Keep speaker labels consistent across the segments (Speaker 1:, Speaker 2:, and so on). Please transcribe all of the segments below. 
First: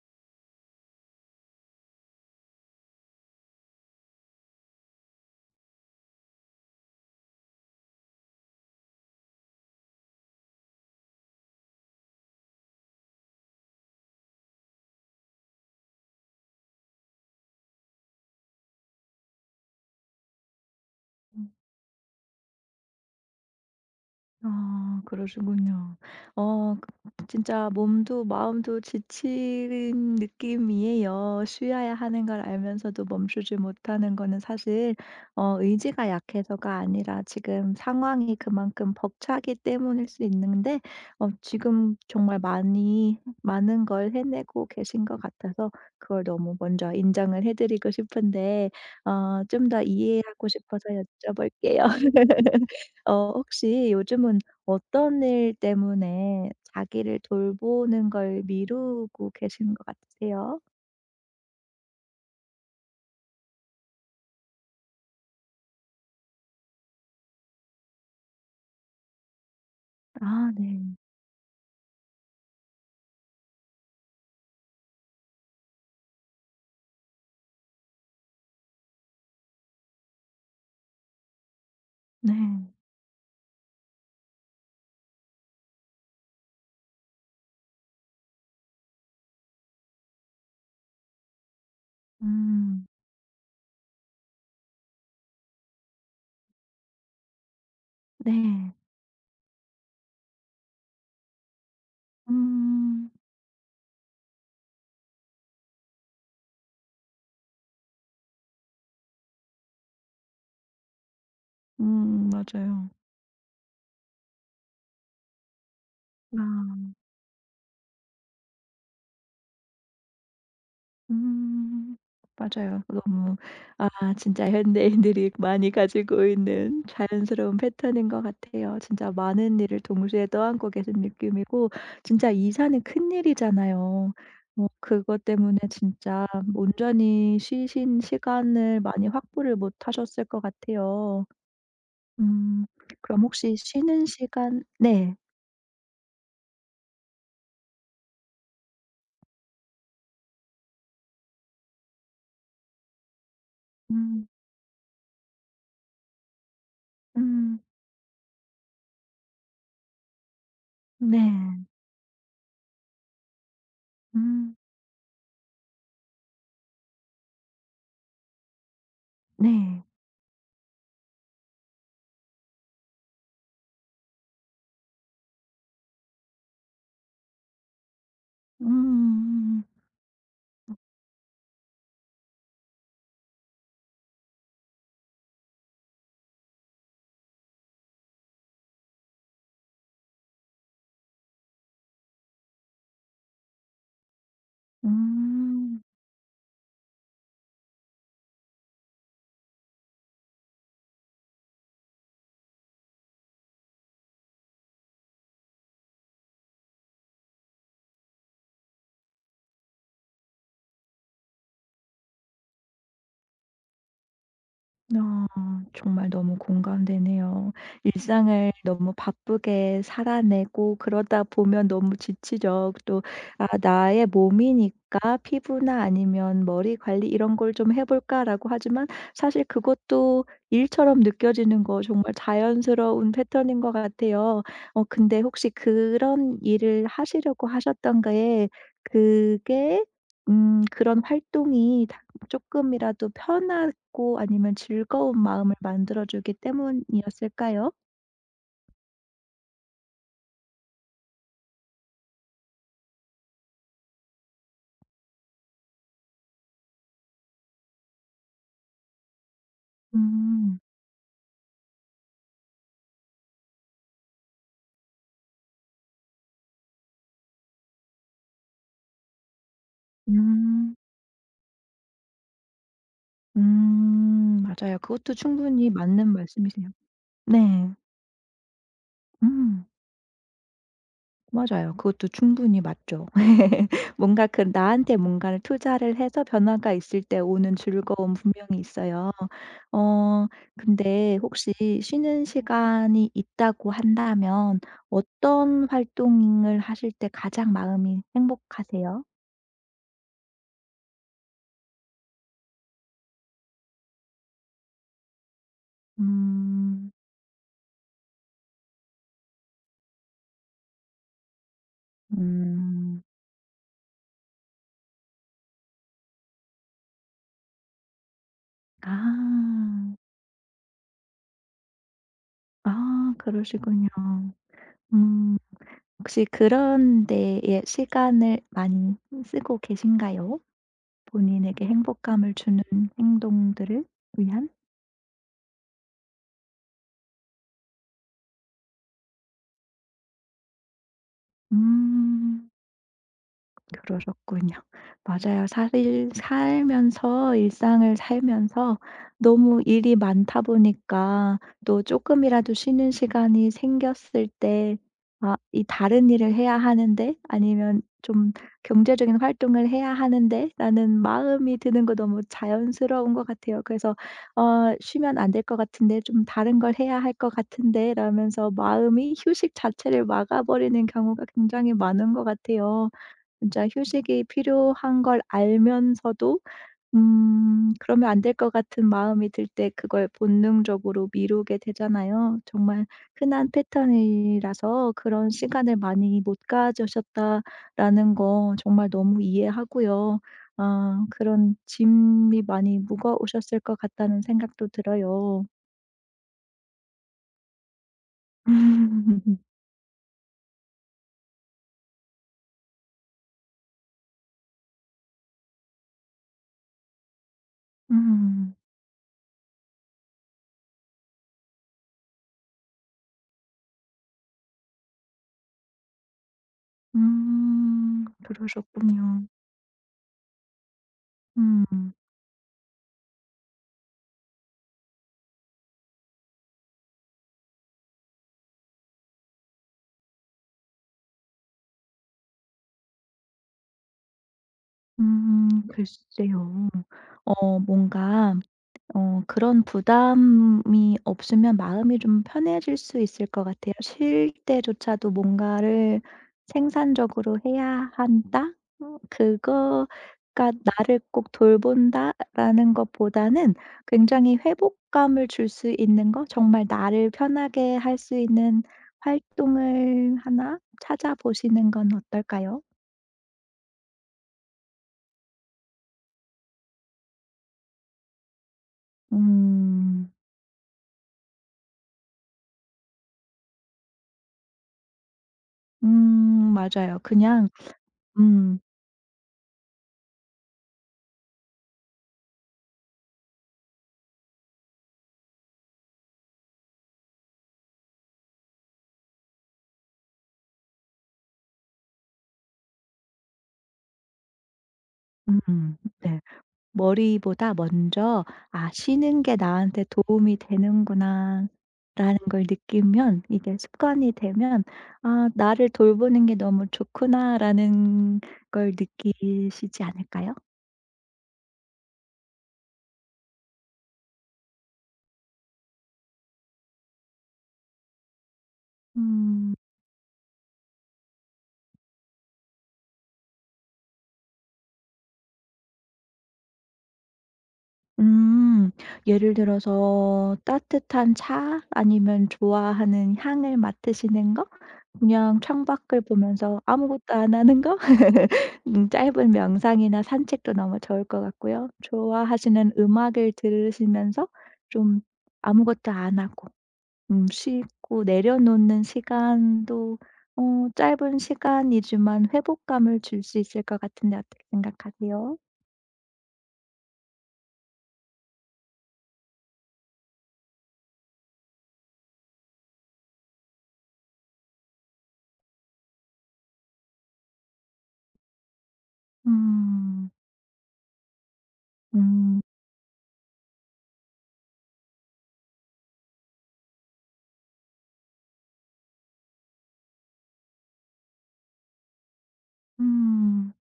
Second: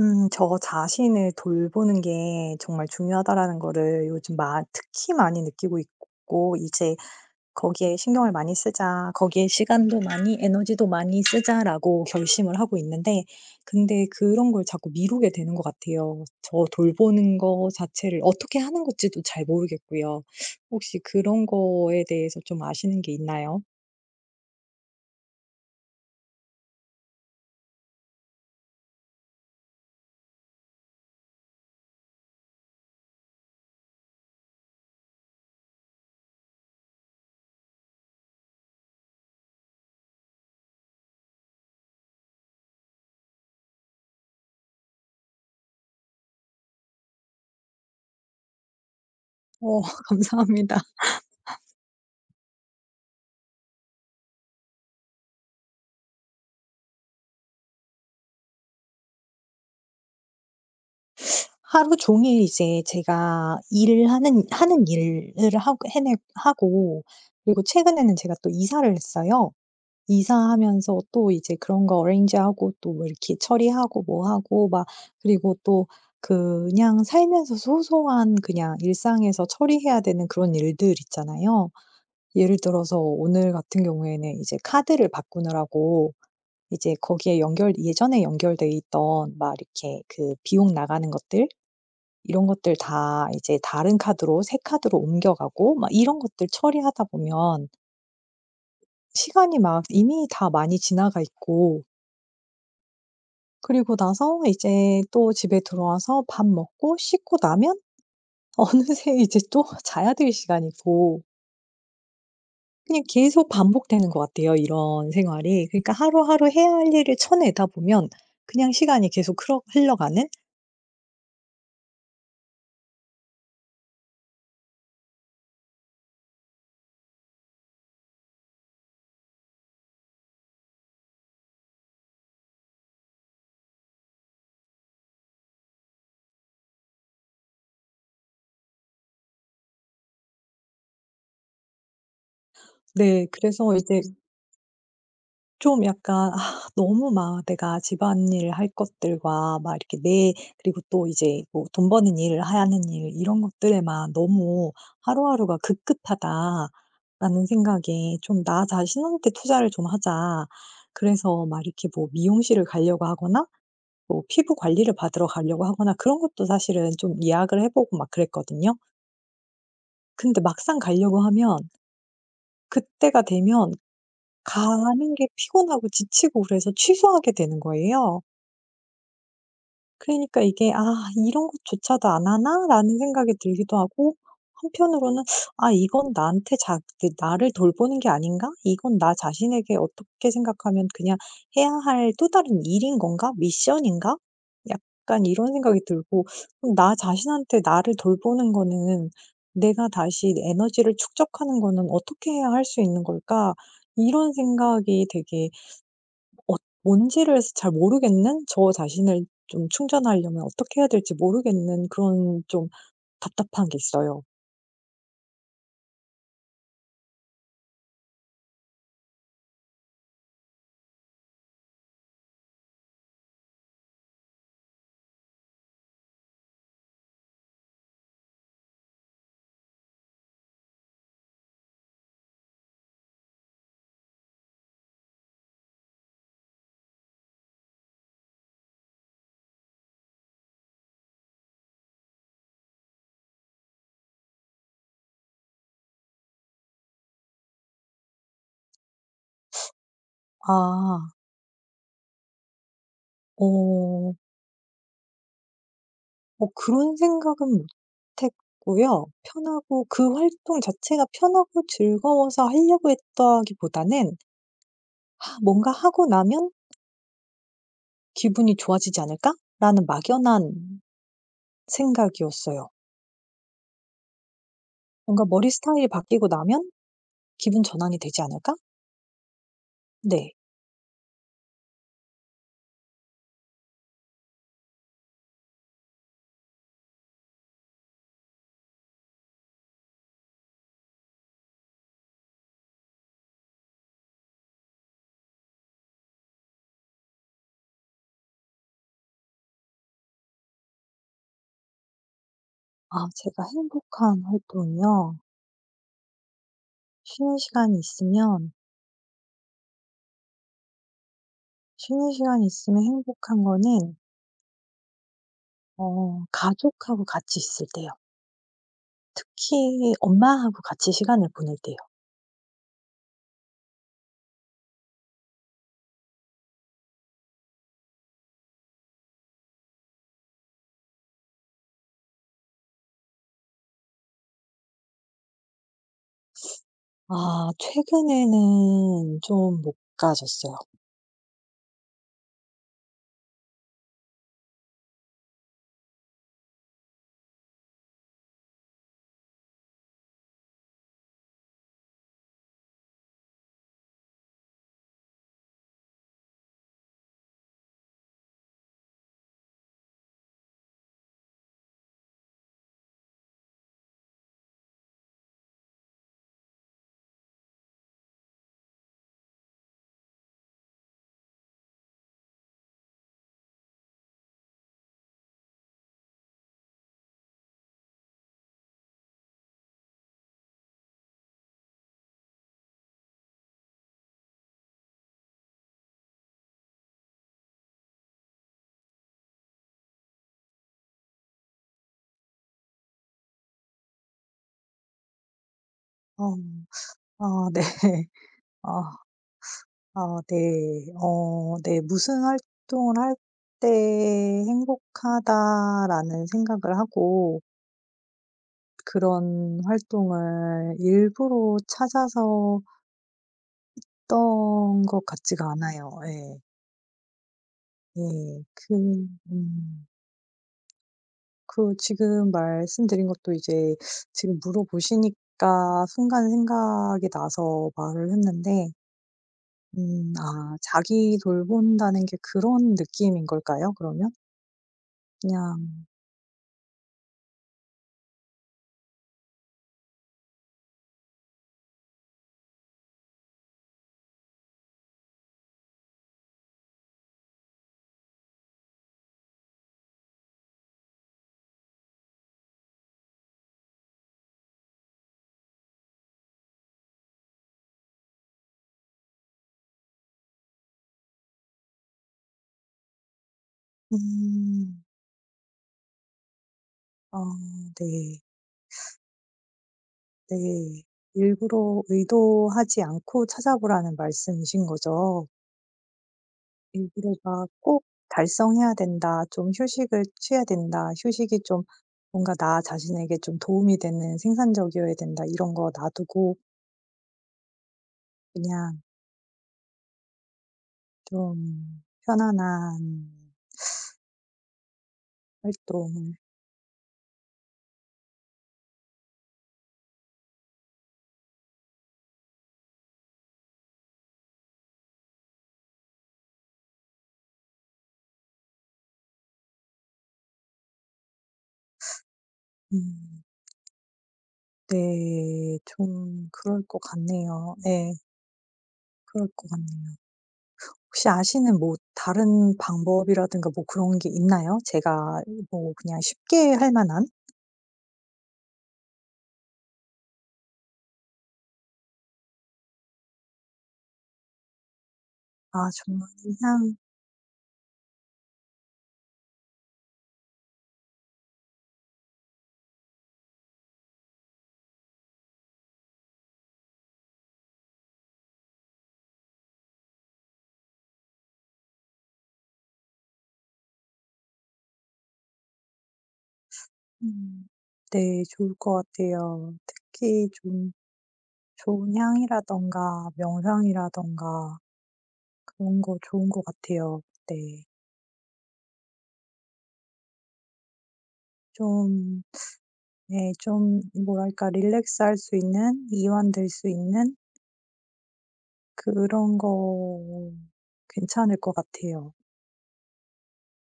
Speaker 1: 저 자신을 돌보는 게 정말 중요하다라는 거를 요즘 마 특히 많이 느끼고 있고, 이제 '거기에 신경을 많이 쓰자. 거기에 시간도 많이, 에너지도 많이 쓰자.'라고 결심을 하고 있는데, 근데 그런 걸 자꾸 미루게 되는 것 같아요. 저 돌보는 거 자체를 어떻게 하는 건지도 잘 모르겠고요. 혹시 그런
Speaker 2: 음.
Speaker 1: 거에 대해서 좀 아시는 게 있나요?
Speaker 2: 아 그러시군요. 어 그 진짜 몸도 마음도 지친 느낌이에요. 쉬어야 하는 걸 알면서도 멈추지 못하는 거는 사실 의지가 약해서가 아니라 지금 상황이 그만큼 벅차기 때문일 수 있는데 지금 정말 많이 많은 걸 해내고 계신 것 같아서 그걸 너무 먼저 인정을 해 드리고 싶은데 좀
Speaker 1: 어
Speaker 2: 더 이해하고
Speaker 1: 감사합니다.
Speaker 2: 싶어서 여쭤볼게요. 혹시 요즘은 어떤 일 때문에 자기를 돌보는 걸 미루고 계시는 것 같으세요?
Speaker 1: 하루 종일 이제 제가 일을 하는 일을 하고 해내 하고 그리고 최근에는 제가 또 이사를 했어요.
Speaker 2: 아 네.
Speaker 1: 이사하면서 또 이제 그런 거 어레인지하고, 또 뭐 이렇게 처리하고 뭐 하고 막, 그리고 또 그냥 살면서 소소한, 그냥 일상에서 처리해야 되는 그런 일들 있잖아요.
Speaker 2: 네.
Speaker 1: 예를 들어서 오늘 같은 경우에는 이제 카드를 바꾸느라고, 이제 거기에 연결 예전에 연결돼 있던 막 이렇게 그 비용 나가는 것들, 이런 것들
Speaker 2: 음.
Speaker 1: 다 이제 다른 카드로, 새 카드로 옮겨가고 막 이런 것들 처리하다 보면,
Speaker 2: 네.
Speaker 1: 시간이 막 이미 다 많이 지나가 있고,
Speaker 2: 음.
Speaker 1: 그리고 나서 이제 또 집에 들어와서 밥 먹고 씻고 나면 어느새 이제 또 자야 될 시간이고,
Speaker 2: 맞아요.
Speaker 1: 그냥 계속 반복되는 것 같아요, 이런 생활이. 그러니까 하루하루 해야
Speaker 2: 아.
Speaker 1: 할 일을 쳐내다 보면, 그냥 시간이 계속 흘러 흘러가는?
Speaker 2: 음. 맞아요. 너무 아 진짜 현대인들이 많이 가지고 있는 자연스러운 패턴인 것 같아요. 진짜 많은 일을 동시에 떠안고 계신 느낌이고 진짜 이사는 큰일이잖아요. 뭐 그것 때문에 진짜 온전히 쉬신 시간을 많이 확보를 못 하셨을 것 같아요. 음. 그럼
Speaker 1: 네.
Speaker 2: 혹시
Speaker 1: 그래서 이제
Speaker 2: 쉬는 시간 네.
Speaker 1: 좀 약간, 너무 막 내가 집안일 할 것들과 막 이렇게 내 그리고 또 이제 뭐 돈 버는 일 하는 일, 이런 것들에만
Speaker 2: 음.
Speaker 1: 너무 '하루하루가 급급하다.'라는
Speaker 2: 음.
Speaker 1: 생각에, 좀 '나 자신한테 투자를 좀 하자.' 그래서 막
Speaker 2: 네.
Speaker 1: 이렇게 뭐 미용실을 가려고 하거나, 뭐 피부
Speaker 2: 음.
Speaker 1: 관리를 받으러 가려고 하거나, 그런 것도 사실은 좀 예약을 해 보고 막 그랬거든요.
Speaker 2: 네.
Speaker 1: 근데 막상 가려고 하면, 그때가 되면 가는 게 피곤하고 지치고, 그래서 취소하게 되는 거예요.
Speaker 2: 음.
Speaker 1: 그러니까 이게, '아, 이런 것조차도 안 하나?'라는 생각이 들기도 하고, 한편으로는, '아, 이건 나한테 자 그 나를 돌보는 게 아닌가? 이건 나 자신에게 어떻게 생각하면 그냥 해야 할 또 다른 일인 건가? 미션인가?' 약간 이런 생각이
Speaker 2: 음.
Speaker 1: 들고, 나 자신한테 나를 돌보는 거는, '내가 다시 에너지를 축적하는 거는 어떻게 해야 할 수 있는 걸까?' 이런 생각이 되게, 어 뭔지를 잘 모르겠는, 저 자신을 좀 충전하려면 어떻게 해야 될지 모르겠는, 그런 좀 답답한 게 있어요.
Speaker 2: 아 정말 너무 공감되네요. 일상을 너무 바쁘게 살아내고 그러다 보면 너무 지치죠. 또 아 '나의 몸이니까 피부나 아니면 머리 관리 이런 걸 좀 해 볼까.'라고 하지만 사실 그것도 일처럼 느껴지는 거 정말 자연스러운 패턴인 것 같아요. 근데 혹시 그런 일을 하시려고 하셨던 게 그게 그런 활동이 조금이라도 편하고 아니면 즐거운 마음을 만들어 주기 때문이었을까요?
Speaker 1: 아. 어. 뭐 그런 생각은 못 했고요. 편하고, 그
Speaker 2: 음.
Speaker 1: 활동 자체가 편하고 즐거워서 하려고 했다기보다는, '뭔가 하고 나면 기분이 좋아지지 않을까?'라는
Speaker 2: 음.
Speaker 1: 막연한 생각이었어요.
Speaker 2: 맞아요. 그것도
Speaker 1: 뭔가, '머리
Speaker 2: 충분히
Speaker 1: 스타일이
Speaker 2: 맞는
Speaker 1: 바뀌고
Speaker 2: 말씀이세요.
Speaker 1: 나면 기분
Speaker 2: 네.
Speaker 1: 전환이 되지 않을까?'
Speaker 2: 음.
Speaker 1: 네.
Speaker 2: 맞아요. 그것도 충분히 맞죠. 뭔가 그 나한테 뭔가를 투자를 해서 변화가 있을 때 오는 즐거움 분명히 있어요. 어 근데 혹시 쉬는 시간이 있다고 한다면 어떤 활동을 하실 때 가장 마음이 행복하세요?
Speaker 1: 아, 제가 행복한 활동이요?
Speaker 2: 음.
Speaker 1: 쉬는 시간이 있으면 쉬는 시간이 있으면
Speaker 2: 음.
Speaker 1: 행복한 거는, 가족하고 같이 있을 때요. 특히
Speaker 2: 아.
Speaker 1: 엄마하고 같이 시간을 보낼 때요.
Speaker 2: 아 그러시군요. 음. 혹시 그런 데에 시간을 많이 쓰고 계신가요? 본인에게 행복감을 주는 행동들을 위한?
Speaker 1: 아, 최근에는 좀 못 가졌어요.
Speaker 2: 음. 그러셨군요. 맞아요. 사실 살면서 일상을 살면서 너무 일이 많다 보니까 또 조금이라도 쉬는 시간이 생겼을 때 아 이 다른 일을 해야 하는데 아니면 좀 경제적인 활동을 해야 하는데라는 마음이 드는 거 너무 자연스러운 것 같아요. 그래서 '어 쉬면 안 될 것 같은데 좀 다른 걸 해야 할 것 같은데.' 라면서 마음이 휴식 자체를 막아버리는 경우가 굉장히 많은 것 같아요. 진짜 휴식이 필요한 걸 알면서도 그러면 안 될 것 같은 마음이 들 때 그걸 본능적으로 미루게 되잖아요. 정말 흔한 패턴이라서 그런 시간을 많이 못 가져셨다라는 거 정말 너무 이해하고요. 아 그런 짐이 많이 무거우셨을 것 같다는 생각도 들어요.
Speaker 1: 어, 아, 네. 아,
Speaker 2: 음.
Speaker 1: 아, 네. 어, 네. '무슨 활동을 할 때 행복하다.'라는 생각을 하고,
Speaker 2: 음.
Speaker 1: 그런 활동을 일부러 찾아서 했던 것 같지가 않아요. 예. 네.
Speaker 2: 그러셨군요.
Speaker 1: 음. 그
Speaker 2: 음.
Speaker 1: 지금 말씀드린 것도 이제 지금 물어보시니까 순간 생각이 나서 말을 했는데, 자기 돌본다는 게 그런 느낌인 걸까요, 그러면? 그냥.
Speaker 2: 글쎄요. 뭔가 그런 부담이 없으면 마음이 좀 편해질 수 있을 것 같아요. 쉴 때조차도 뭔가를 생산적으로 해야 한다? 그거가 '나를 꼭 돌본다.'라는 것보다는 굉장히 회복감을 줄 수 있는 거 정말 나를 편하게 할 수 있는 활동을 하나 찾아보시는 건 어떨까요?
Speaker 1: 음. 어, 네.
Speaker 2: 음.
Speaker 1: 네. 일부러 의도하지 않고 찾아보라는 말씀이신 거죠?
Speaker 2: 음 맞아요.
Speaker 1: 일부러가
Speaker 2: 그냥
Speaker 1: 꼭
Speaker 2: 음
Speaker 1: 달성해야 된다. 좀 휴식을 취해야 된다. 휴식이 좀 뭔가 나 자신에게 좀 도움이 되는, 생산적이어야 된다. 이런 거 놔두고 그냥 좀 편안한 활동을,
Speaker 2: 네. 머리보다 먼저 '아 쉬는 게 나한테 도움이 되는구나.'라는 걸 느끼면 이게 습관이 되면 '아 나를 돌보는 게 너무 좋구나.'라는 걸 느끼시지 않을까요?
Speaker 1: 음 네. 좀 그럴 것 같네요. 예. 그럴 것
Speaker 2: 음.
Speaker 1: 같네요. 혹시 아시는 뭐 다른 방법이라든가 뭐 그런 게 있나요? 제가 뭐 그냥 쉽게 할 만한?
Speaker 2: 음. 예를 들어서 따뜻한 차 아니면 좋아하는 향을 맡으시는 것? 그냥
Speaker 1: 아,
Speaker 2: 창밖을
Speaker 1: 정말
Speaker 2: 보면서
Speaker 1: 그냥.
Speaker 2: 아무것도 안 하는 거? 짧은 명상이나 산책도 너무 좋을 것 같고요. 좋아하시는 음악을 들으시면서 좀 아무것도 안 하고 쉬고 내려놓는 시간도 짧은 시간이지만 회복감을 줄 수 있을 것 같은데 어떻게 생각하세요?
Speaker 1: 음. 네. 좋을 것 같아요. 특히 좀 좋은 향이라든가 명상이라든가, 그런 거 좋은 것 같아요. 네.
Speaker 2: 음.
Speaker 1: 좀.
Speaker 2: 음.
Speaker 1: 예, 좀 뭐랄까, 릴렉스할 수 있는, 이완될 수 있는 그런 거 괜찮을 것 같아요.
Speaker 2: 음.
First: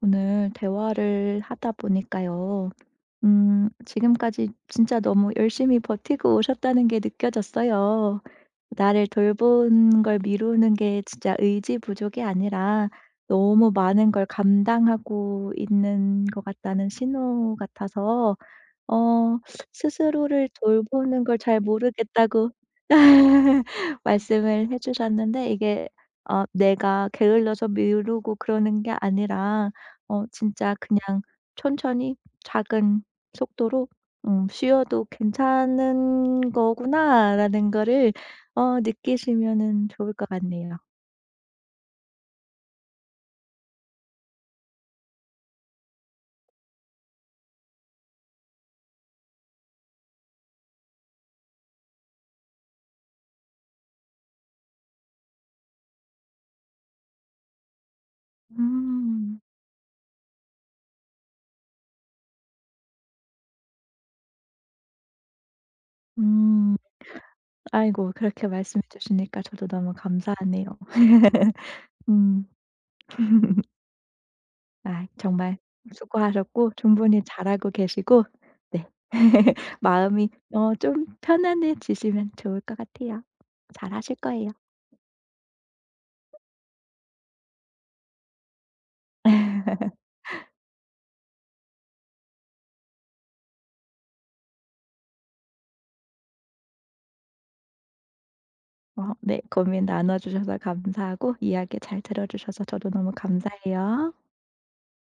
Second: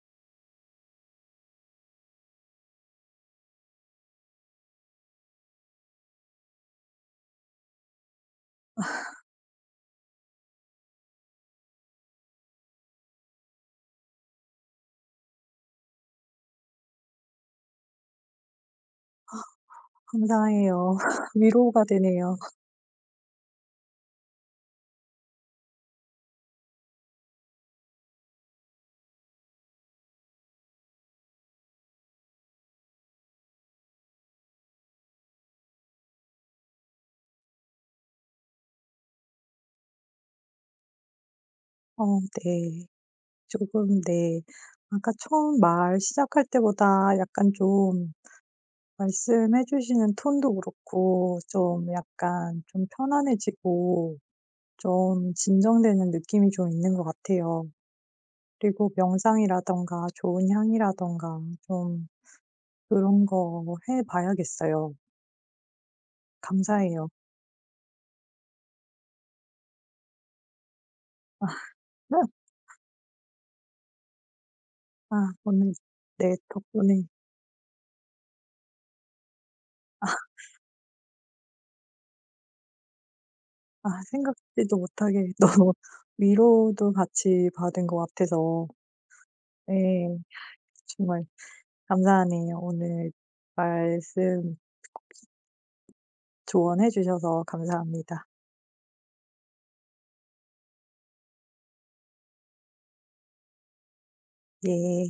Speaker 2: 오늘 대화를 하다 보니까요. 지금까지 진짜 너무 열심히 버티고 오셨다는 게 느껴졌어요. 나를 돌보는 걸 미루는 게 진짜 의지 부족이 아니라 너무 많은 걸 감당하고 있는 것 같다는 신호 같아서 어 스스로를
Speaker 1: 감사해요.
Speaker 2: 돌보는 걸 잘
Speaker 1: 위로가 되네요.
Speaker 2: 모르겠다고 말씀을 해 주셨는데 이게 내가 게을러서 미루고 그러는 게 아니라 진짜 그냥 천천히 작은 속도로 '쉬어도 괜찮은 거구나.'라는 거를 느끼시면은 좋을 것 같네요.
Speaker 1: 어, 네. 조금. 네. 아까 처음 말 시작할 때보다, 약간 좀, 말씀해 주시는 톤도 그렇고 좀 약간 좀 편안해지고, 좀 진정되는 느낌이 좀 있는 것 같아요. 그리고
Speaker 2: 음.
Speaker 1: 명상이라든가 좋은 향이라든가, 좀 그런 거 해 봐야겠어요.
Speaker 2: 음.
Speaker 1: 감사해요.
Speaker 2: 아이고 그렇게 말씀해 주시니까 저도 너무 감사하네요. 음. 아
Speaker 1: 아,
Speaker 2: 정말
Speaker 1: 오늘 네,
Speaker 2: 수고하셨고
Speaker 1: 덕분에.
Speaker 2: 충분히 잘하고 계시고 네. 마음이 좀 편안해지시면 좋을 것 같아요.
Speaker 1: 아,
Speaker 2: 잘하실 거예요.
Speaker 1: 생각지도 못하게 너무 위로도 같이 받은 것 같아서. 네, 정말 감사하네요. 오늘 말씀, 조언해 주셔서 감사합니다.
Speaker 2: 네. 고민 나눠 주셔서 감사하고 이야기 잘 들어 주셔서 저도 너무 감사해요.
Speaker 1: 네.